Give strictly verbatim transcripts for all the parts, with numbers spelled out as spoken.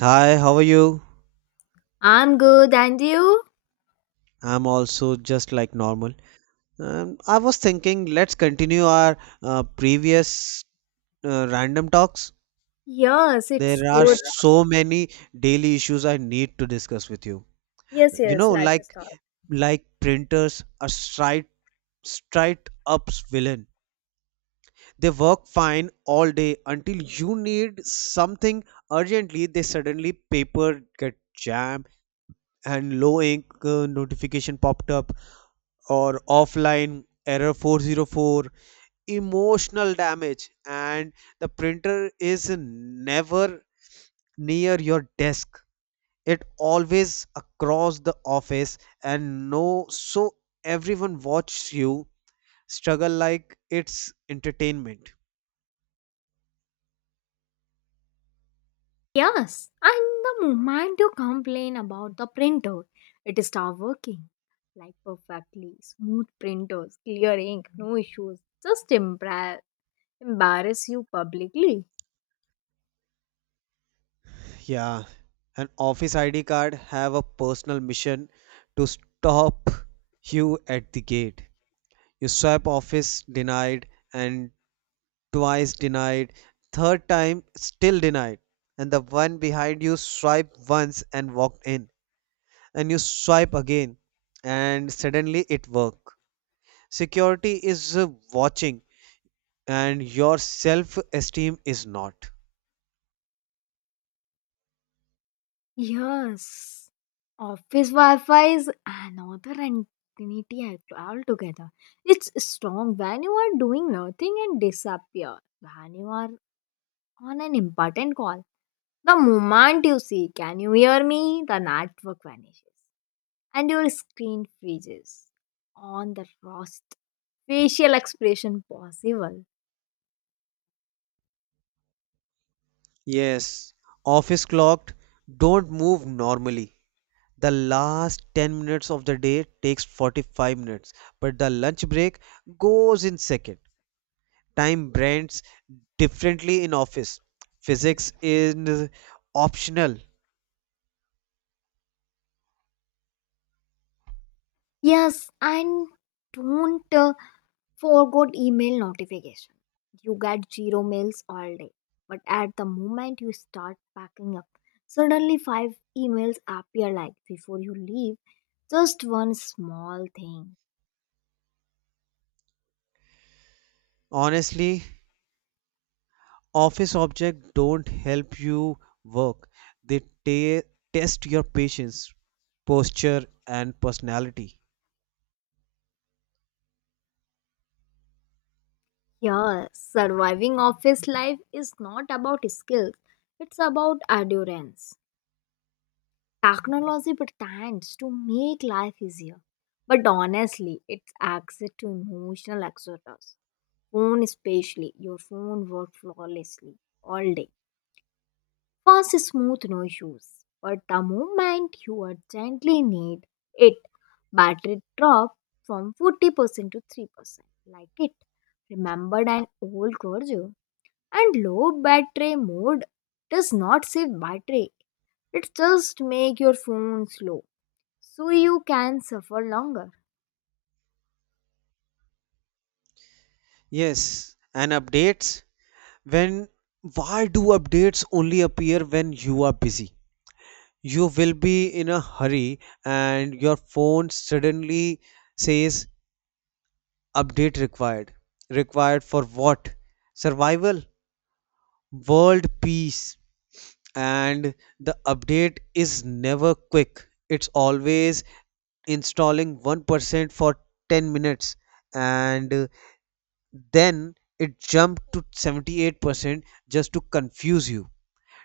Hi, how are you? I'm good, and you? I'm also just like normal. Um, I was thinking, let's continue our uh, previous uh, random talks. Yes, it's There are good. so many daily issues I need to discuss with you. Yes, You yes, know, let's like start. like printers are straight straight up's villain. They work fine all day until you need something urgently. They suddenly paper get jammed and low ink uh, notification popped up, or offline error four zero four, emotional damage. And the printer is never near your desk, it always across the office, and no, so everyone watches you struggle like it's entertainment. Yes, and the moment you complain about the printer, it start working. Like perfectly smooth printers, clear ink, no issues. Just embra- embarrass you publicly. Yeah, an office ID card have a personal mission to stop you at the gate. You swipe, office denied. And twice denied, third time still denied, and the one behind you swiped once and walked in, and you swipe again, and suddenly it worked. Security is uh, watching, and your self esteem is not. Yes, office Wi-Fi is another entity al- altogether. It's strong when you are doing nothing and disappear when you are on an important call. The moment you say, can you hear me? The network vanishes and your screen freezes on the worst facial expression possible. Yes, office clocked, don't move normally. The last ten minutes of the day takes forty-five minutes, but the lunch break goes in second. Time brands differently in office. Physics is optional. Yes, and don't uh, forget email notification. You get zero mails all day, but at the moment you start packing up, suddenly five emails appear like before you leave. Just one small thing. Honestly, office objects don't help you work. They ta- test your patience, posture, and personality. Yeah, surviving office life is not about skills, it's about endurance. Technology pretends to make life easier, but honestly, it's access to emotional exodus. Phone, especially, your phone works flawlessly all day. Fast, smooth, no issues. But the moment you urgently need it, battery drop from forty percent to three percent. Like it. Remembered an old grudge? And low battery mode does not save battery. It just make your phone slow so you can suffer longer. Yes, and updates. When Why do updates only appear when you are busy? You will be in a hurry and your phone suddenly says update required. Required for what? Survival? World peace? And the update is never quick, it's always installing one percent for ten minutes, and uh, then it jumped to seventy-eight percent, just to confuse you.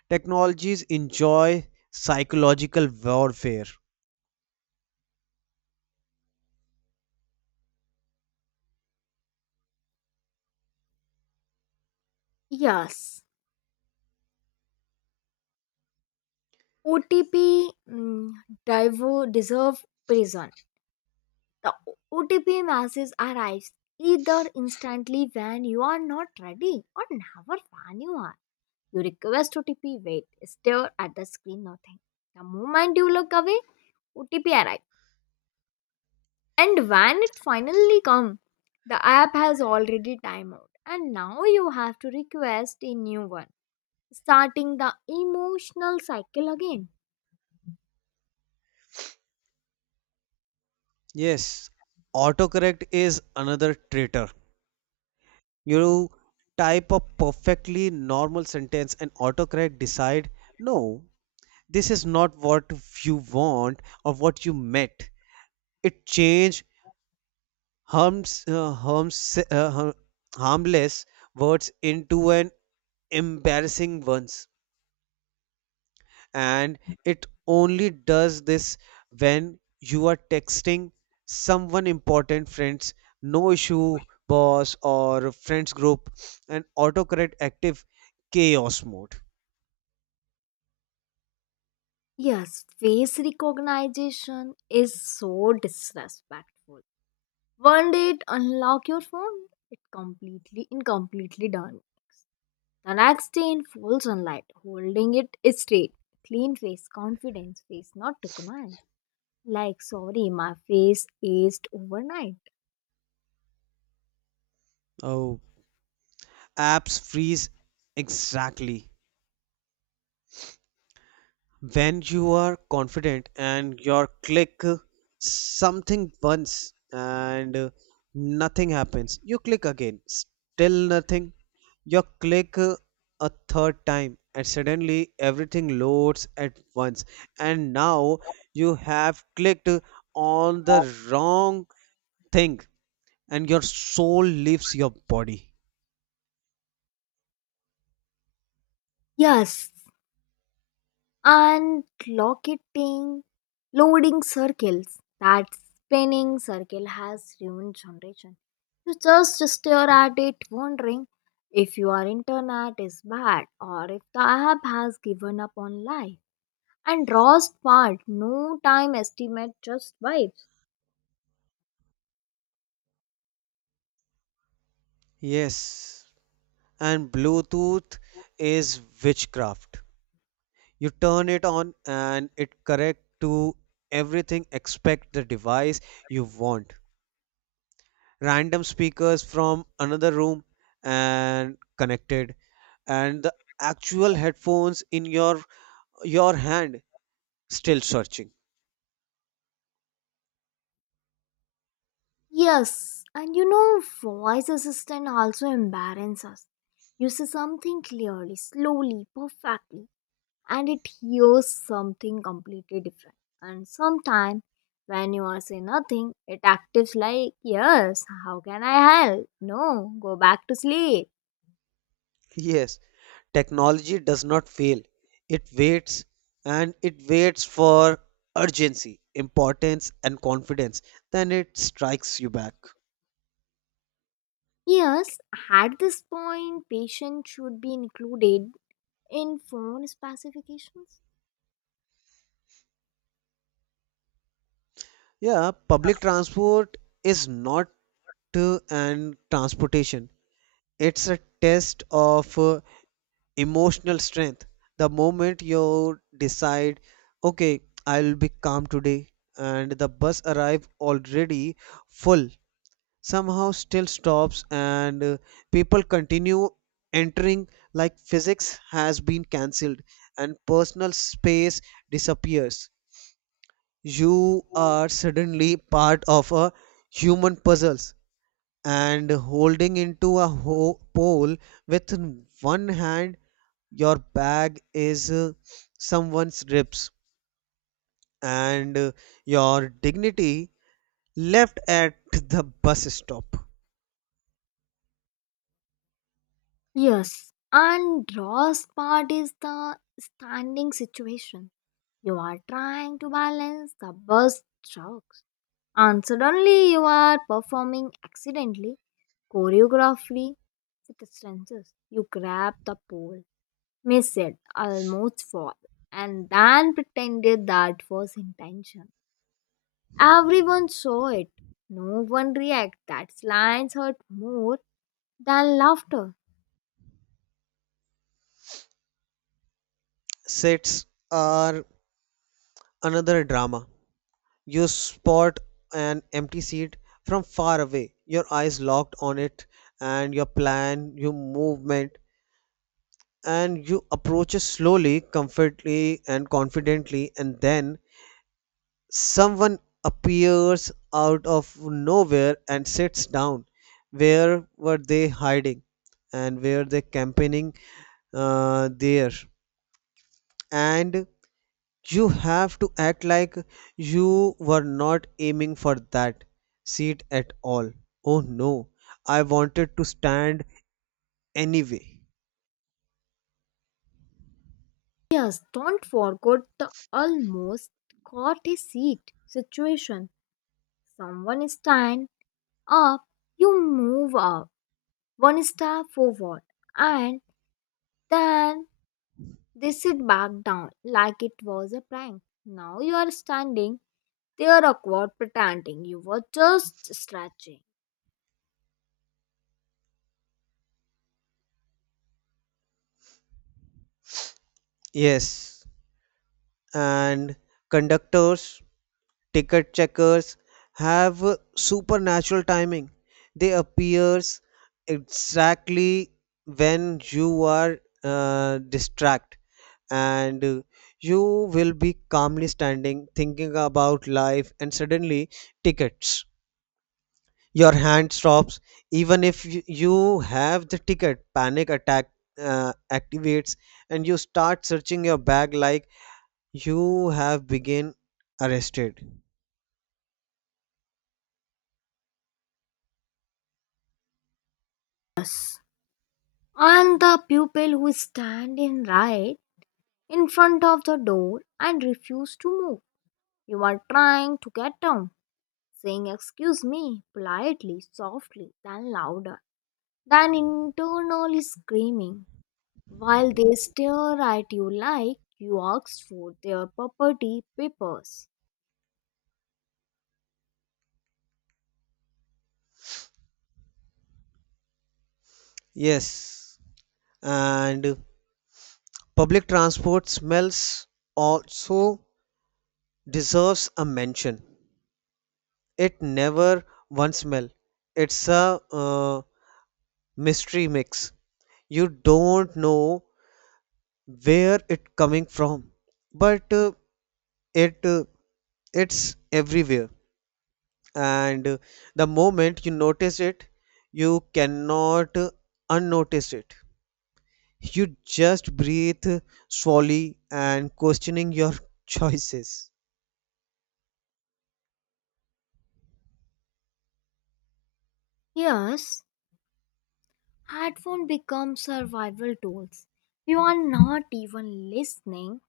Technologies enjoy psychological warfare. Yes, O T P, mm, divo deserve prison. The O T P message arrives either instantly when you are not ready or never when you are. You request O T P, wait, stare at the screen, nothing. The moment you look away, O T P arrives. And when it finally comes, the app has already time out and now you have to request a new one, starting the emotional cycle again. Yes, autocorrect is another traitor. You type a perfectly normal sentence and autocorrect decide, no, this is not what you want or what you meant. It change harms uh, harms uh, har- harmless words into an embarrassing ones. And it only does this when you are texting someone important. Friends, no issue. Boss or friends group, and autocorrect active chaos mode. Yes, face recognition is so disrespectful. One day it unlock your phone, it completely incompletely done. The next day in full sunlight, holding it straight. Clean face, confidence face, not recognized. Like sorry, my face aged overnight. Oh, apps freeze exactly. When you are confident and your click uh, something once and uh, nothing happens, you click again, still nothing. You click uh, a third time and suddenly everything loads at once. And now you have clicked on the wrong thing and your soul leaves your body. Yes, and locketing loading circles, that spinning circle has ruined generation. You just stare at it wondering if your internet is bad or if the app has given up on life. And rost part, no time estimate, just vibes. Yes. And Bluetooth is witchcraft. You turn it on and it correct to everything except the device you want. Random speakers from another room and connected, and the actual headphones in your your hand still searching. Yes, and you know voice assistant also embarrasses us. You see something clearly, slowly, perfectly, and it hears something completely different. And sometimes when you are saying nothing, it acts like, yes, how can I help? No, go back to sleep. Yes, technology does not fail. It waits, and it waits for urgency, importance and confidence. Then it strikes you back. Yes, at this point, patient should be included in phone specifications. Yeah, public transport is not uh, an transportation. It's a test of uh, emotional strength. The moment you decide, okay, I'll be calm today, and the bus arrive already full, somehow still stops, and uh, people continue entering like physics has been cancelled, and personal space disappears. You are suddenly part of a human puzzles, and holding into a ho- pole with one hand, your bag is uh, someone's ribs, and uh, your dignity left at the bus stop. Yes, and last part is the standing situation. You are trying to balance the bus trucks, and suddenly you are performing accidentally choreography, it stretches. You grab the pole, miss it, almost fall, and then pretended that was intention. Everyone saw it. No one react. That lines hurt more than laughter. Sits are another drama. You spot an empty seat from far away, your eyes locked on it, and your plan your movement, and you approach it slowly, comfortably, and confidently, and then someone appears out of nowhere and sits down. Where were they hiding, and where they campaigning uh, there? And you have to act like you were not aiming for that seat at all. Oh no, I wanted to stand anyway. Yes, don't forget the almost caught a seat situation. Someone stand up, you move up one step forward, and then they sit back down like it was a prank. Now you are standing there awkward pretending you were just stretching. Yes, and conductors, ticket checkers, have supernatural timing. They appears exactly when you are uh, distract, and uh, you will be calmly standing thinking about life, and suddenly, tickets! Your hand stops. Even if y- you have the ticket, panic attack uh, activates, and you start searching your bag like you have been arrested. Yes. And the pupil who stand in right in front of the door and refuse to move. You are trying to get down, saying excuse me politely, softly, then louder, then internally screaming while they stare at you like you asked for their property papers. Yes, and public transport smells also deserves a mention. It never one smell. It's a uh, mystery mix. You don't know where it coming from, but uh, it uh, it's everywhere. And uh, the moment you notice it, you cannot uh, unnotice it. You just breathe uh, slowly and questioning your choices. Yes, headphones become survival tools. You are not even listening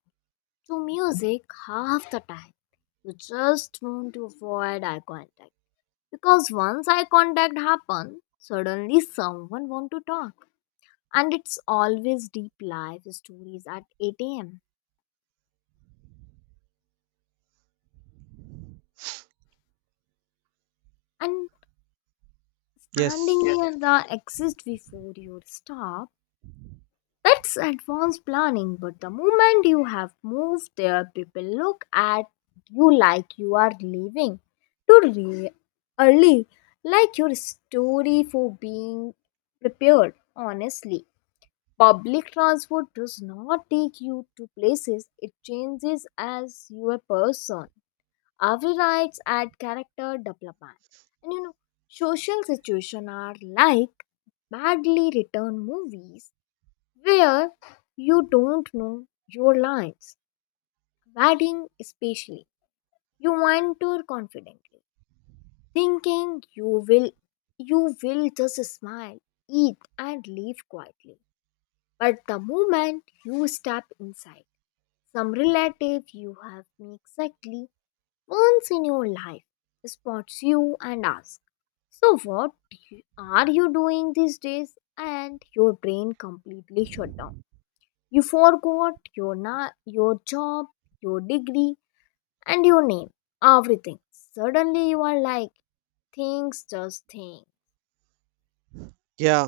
to music half the time. You just want to avoid eye contact. Because once eye contact happens, suddenly someone wants to talk. And it's always deep life stories at eight a m. And standing, yeah, Yes. near the exit before you stop. That's advanced planning, but the moment you have moved there, people look at you like you are leaving too re- early, like your story for being prepared. Honestly, public transport does not take you to places, it changes as you a person. Every rides add character development. And you know, social situations are like badly written movies where you don't know your lines. Wedding, especially, you wander confidently, thinking you will you will just smile, eat, and leave quietly. But the moment you step inside, some relative you have met exactly once in your life spots you and asks, "So what do you- are you doing these days?" And your brain completely shut down. You forgot your na- your job, your degree, and your name. Everything. Suddenly you are like things just thing. Yeah.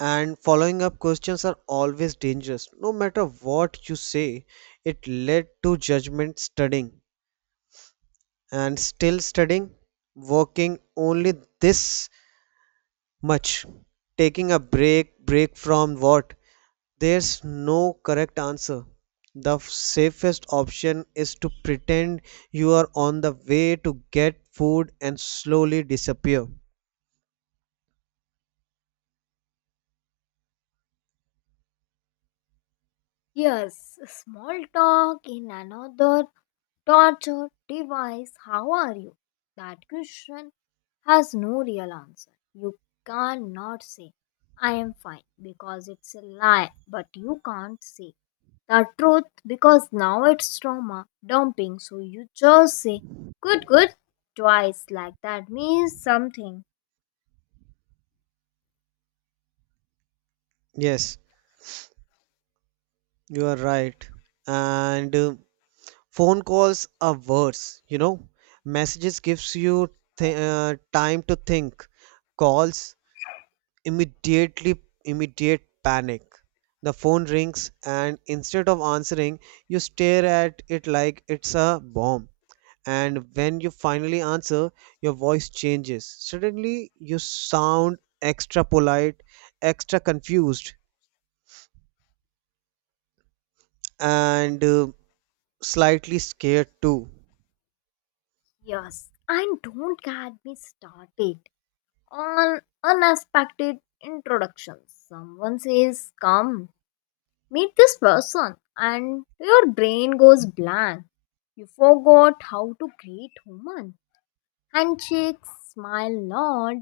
And following up questions are always dangerous. No matter what you say, it led to judgment. Studying and still studying, working only this much, taking a break, break from what? There's no correct answer. The f- safest option is to pretend you are on the way to get food and slowly disappear. Yes, small talk in another torture device, how are you? That question has no real answer. You cannot say, I am fine, because it's a lie, but you can't say the truth because now it's trauma dumping, so you just say, good, good, twice, like that means something. Yes, you are right. And uh, phone calls are worse, you know. Messages gives you th- uh, time to think. Calls, immediately immediate panic. The phone rings and instead of answering you stare at it like it's a bomb. And when you finally answer your voice changes, suddenly you sound extra polite, extra confused, and uh, slightly scared too. Yes, and don't get me started on unexpected introductions. Someone says, come meet this person, and your brain goes blank. You forgot how to greet human. Handshake, smile, nod,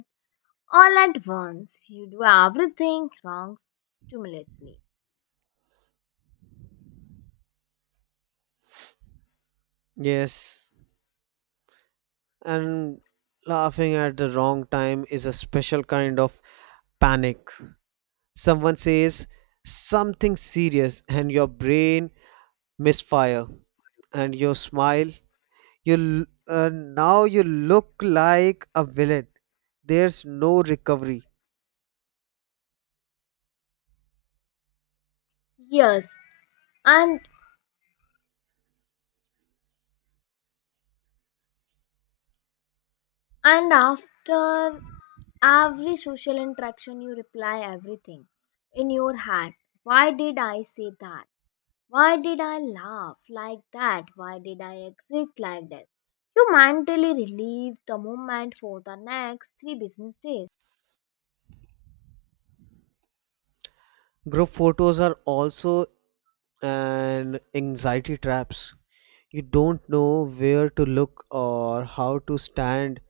all at once. You do everything wrong stimulously. Yes. And laughing at the wrong time is a special kind of panic. Someone says something serious, and your brain misfire, and your smile. You l- uh, now you look like a villain. There's no recovery. Yes, and and after every social interaction you reply everything in your head. Why did I say that? Why did I laugh like that? Why did I exit like that? You mentally relieve the moment for the next three business days. Group photos are also an anxiety traps. You don't know where to look or how to stand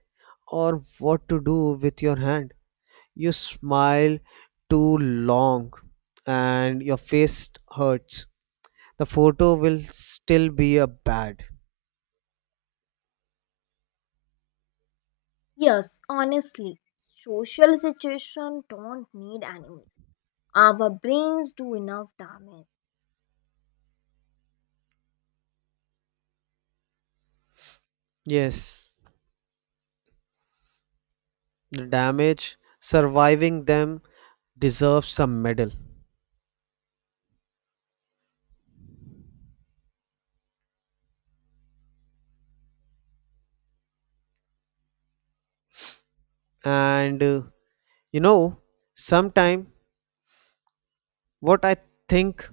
or what to do with your hand. You smile too long and your face hurts. The photo will still be a bad. Yes, honestly, social situations don't need enemies. Our brains do enough damage. Yes, the damage surviving them deserves some medal. And uh, you know, sometime what I think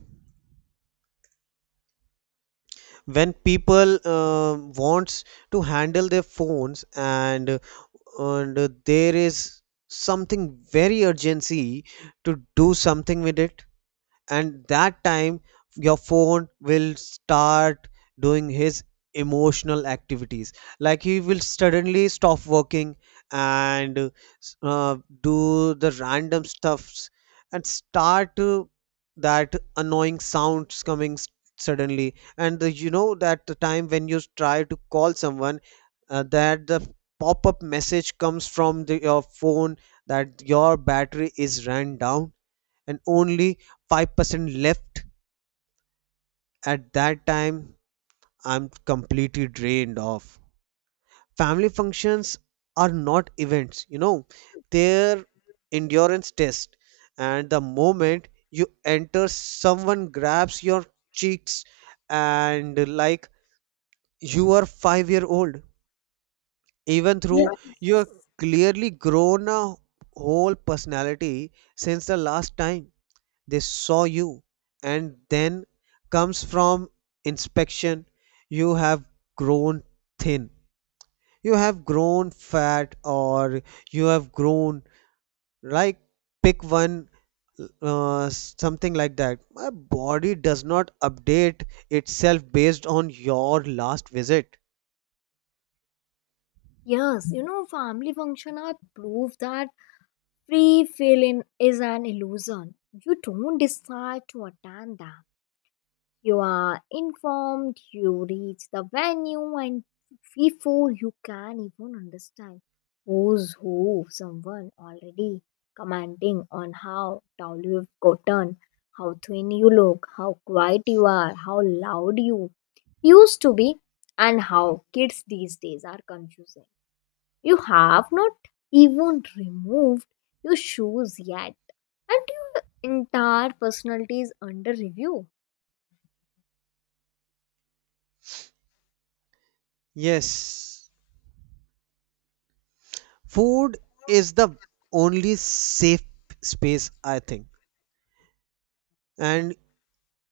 when people uh, wants to handle their phones, and and there is something very urgency to do something with it, and that time your phone will start doing his emotional activities, like he will suddenly stop working and uh, do the random stuffs and start uh, that annoying sounds coming s- suddenly. And the, you know that the time when you try to call someone uh, that the pop-up message comes from the, your phone, that your battery is ran down and only five percent left. At that time I'm completely drained off. Family functions are not events, you know they're endurance test. And the moment you enter, someone grabs your cheeks, and like you are five-year-old, even though you are Yes. clearly grown a whole personality since the last time they saw you. And then comes from inspection. You have grown thin, you have grown fat, or you have grown, like, pick one, uh, something like that. My body does not update itself based on your last visit. Yes, you know, family function are proof that free feeling is an illusion. You don't decide to attend them. You are informed, you reach the venue, and before you can even understand who's who, someone already commenting on how tall you've gotten, how thin you look, how quiet you are, how loud you used to be, and how kids these days are confusing. You have not even removed your shoes yet, and your entire personality is under review. Yes, food is the only safe space I think. And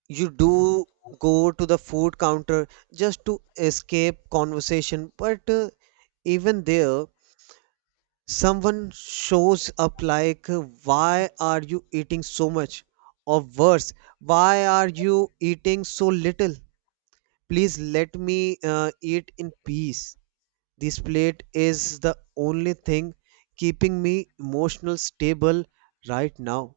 you do go to the food counter just to escape conversation, but uh, even there, someone shows up like, uh, why are you eating so much, or worse, why are you eating so little? Please let me uh, eat in peace. This plate is the only thing keeping me emotional stable right now.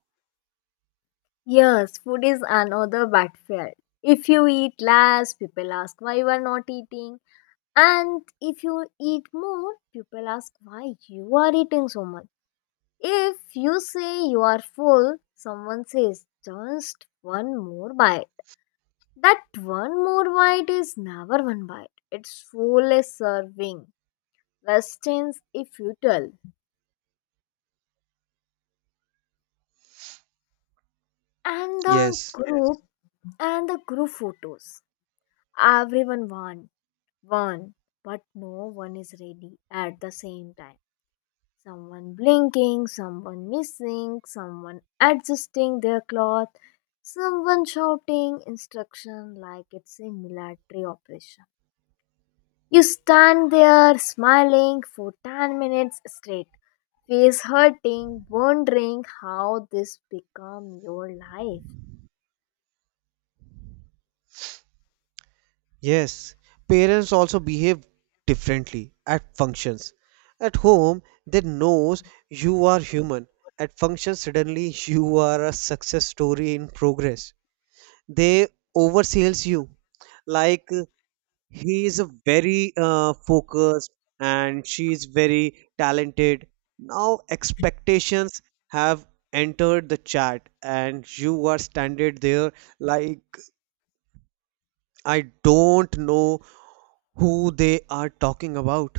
Yes, food is another battlefield. If you eat less, people ask why you are not eating. And if you eat more, people ask why you are eating so much. If you say you are full, someone says just one more bite. That one more bite is never one bite. It's full a serving. Restaurants if you tell. And the, yes, Yes. group and the group photos. Everyone wants one, but no one is ready at the same time. Someone blinking, someone missing, someone adjusting their cloth, someone shouting instruction like it's a military operation. You stand there smiling for ten minutes straight, face hurting, wondering how this become your life. Yes, parents also behave differently at functions. At home, they knows you are human. At functions, suddenly you are a success story in progress. They oversales you, like uh, he is a very uh, focused, and she is very talented. Now expectations have entered the chat, and you are standing there like, I don't know who they are talking about.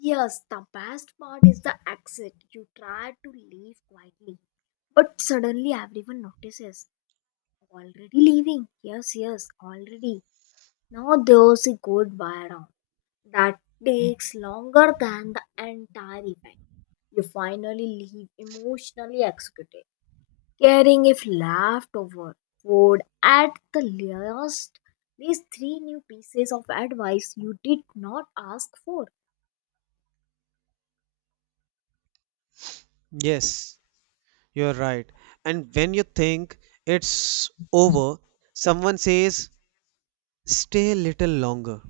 Yes, the best part is the exit. You try to leave quietly, but suddenly everyone notices. Already leaving? Yes, yes, already. Now there's a goodbye round that takes longer than the entire event. You finally leave emotionally executed, carrying if leftover food at the last least three new pieces of advice you did not ask for. Yes, you're right. And when you think it's over, someone says, stay a little longer.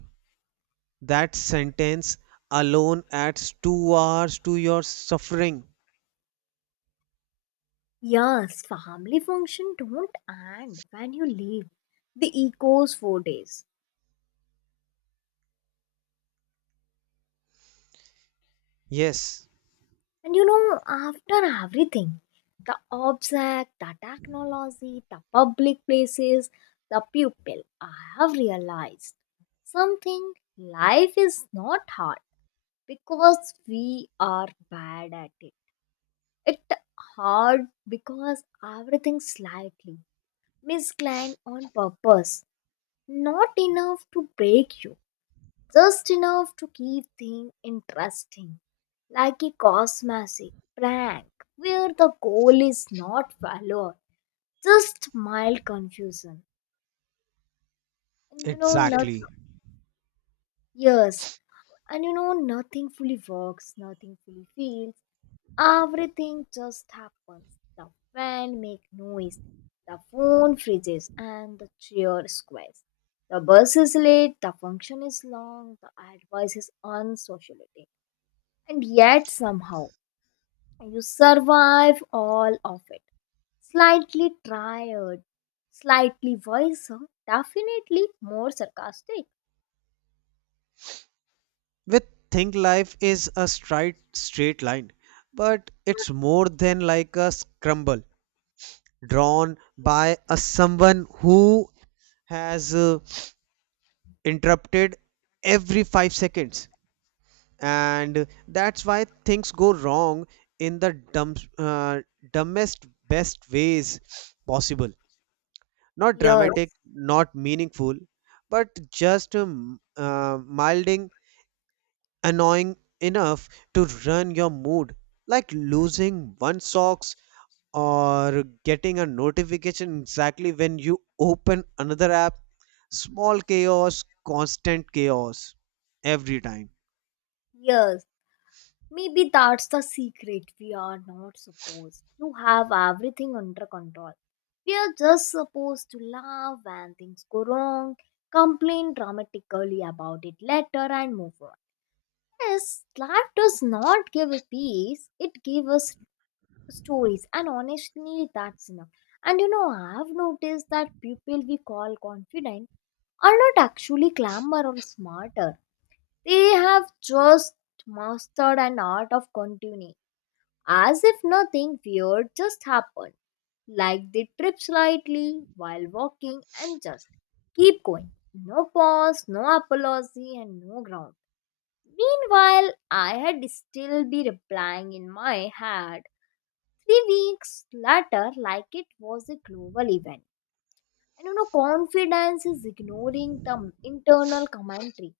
That sentence alone adds two hours to your suffering. Yes, family function don't end when you leave. The echoes for days. Yes, And you know, after everything, the object, the technology, the public places, the people, I have realized something. Life is not hard because we are bad at it. It hard because everything slightly misplanned on purpose, not enough to break you, just enough to keep things interesting, like a cosmetic prank where the goal is not valor, just mild confusion. And you know, nothing. exactly. Yes, and you know, nothing fully works, nothing fully feels, everything just happens. The fan make noise, the phone freezes, and the chair squares. The bus is late, the function is long, the advice is unsociable, and yet somehow you survive all of it. Slightly tired, slightly wiser, definitely more sarcastic. With think life is a straight, straight line, but it's more than like a scramble drawn by a someone who has uh, interrupted every five seconds, and that's why things go wrong in the dumb, uh, dumbest best ways possible. Not Yes, dramatic, not meaningful, but just um, uh, milding annoying enough to ruin your mood, like losing one sock or getting a notification exactly when you open another app. Small chaos, constant chaos every time. yes, maybe that's the secret. We are not supposed to have everything under control. We are just supposed to laugh when things go wrong, complain dramatically about it later, and move on. Yes, life does not give us peace, it gives us stories, and honestly that's enough. And you know I've noticed that people we call confident are not actually clamor or smarter. They have just mastered an art of continuing as if nothing weird just happened. Like they trip slightly while walking and just keep going. No pause, no apology, and no ground. Meanwhile, I had still be replying in my head. Three weeks later, like it was a global event. And you know, confidence is ignoring the internal commentary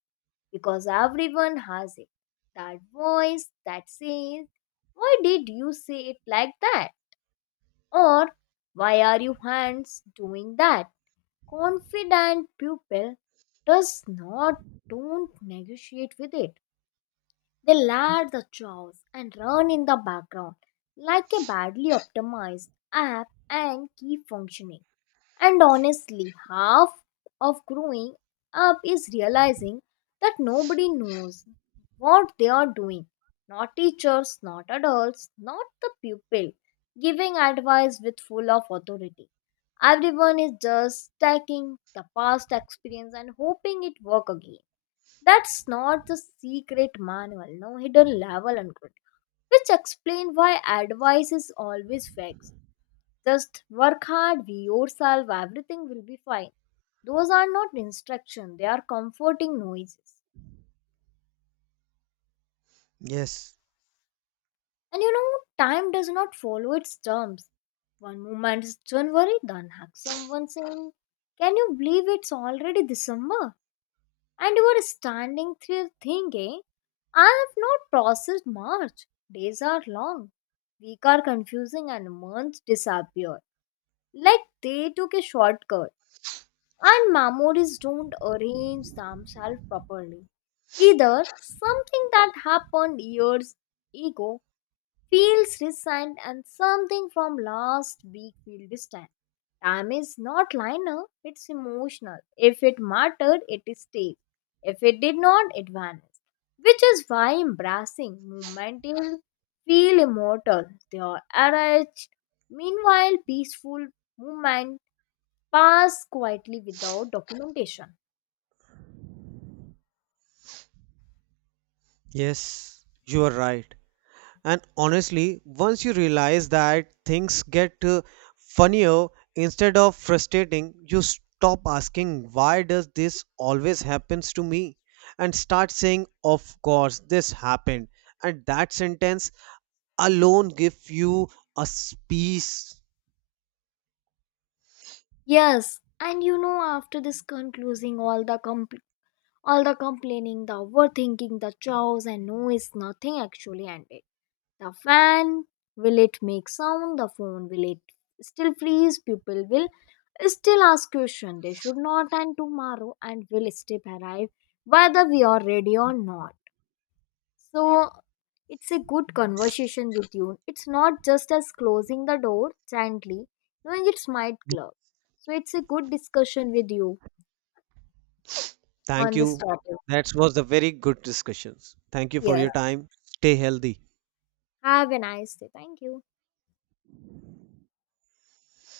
because everyone has it. That voice that says, why did you say it like that? Or why are you hands doing that? Confident pupil does not don't negotiate with it. They lap the chores and run in the background like a badly optimized app and keep functioning. And honestly, half of growing up is realizing that nobody knows what they are doing. Not teachers, not adults, not the pupil giving advice with full of authority. Everyone is just taking the past experience and hoping it work again. That's not the secret manual, no hidden level, and which explain why advice is always fixed. Just work hard, be yourself, everything will be fine. Those are not instruction, they are comforting noises. Yes, And you know, time does not follow its terms. One moment is January, the next someone saying, can you believe it's already December? And you are standing there thinking, I have not processed March. Days are long, weeks are confusing, and months disappear. Like they took a shortcut, and memories don't arrange themselves properly. Either something that happened years ago feels recent, and something from last week feels distant. Time is not linear, it's emotional. If it mattered, it stayed. If it did not, it vanished. Which is why embracing movement is feel immortal. They are arranged. Meanwhile, peaceful movement pass quietly without documentation. yes, you are right. And honestly, once you realize that things get uh, funnier instead of frustrating, you stop asking, why does this always happens to me? And start saying, of course this happened. And that sentence alone gives you a s- peace. Yes, and you know, after this concluding, all the compl- all the complaining, the overthinking, the chows, and no is nothing actually ended. The fan will it make sound? The phone will it still freeze? People will still ask question. They should not end tomorrow, and will still arrive whether we are ready or not. So it's a good conversation with you. It's not just as closing the door gently, knowing it's might close. So it's a good discussion with you Thank on this you. topic. That was a very good discussion. Thank you for Yes. your time. Stay healthy. Have a nice day. Thank you.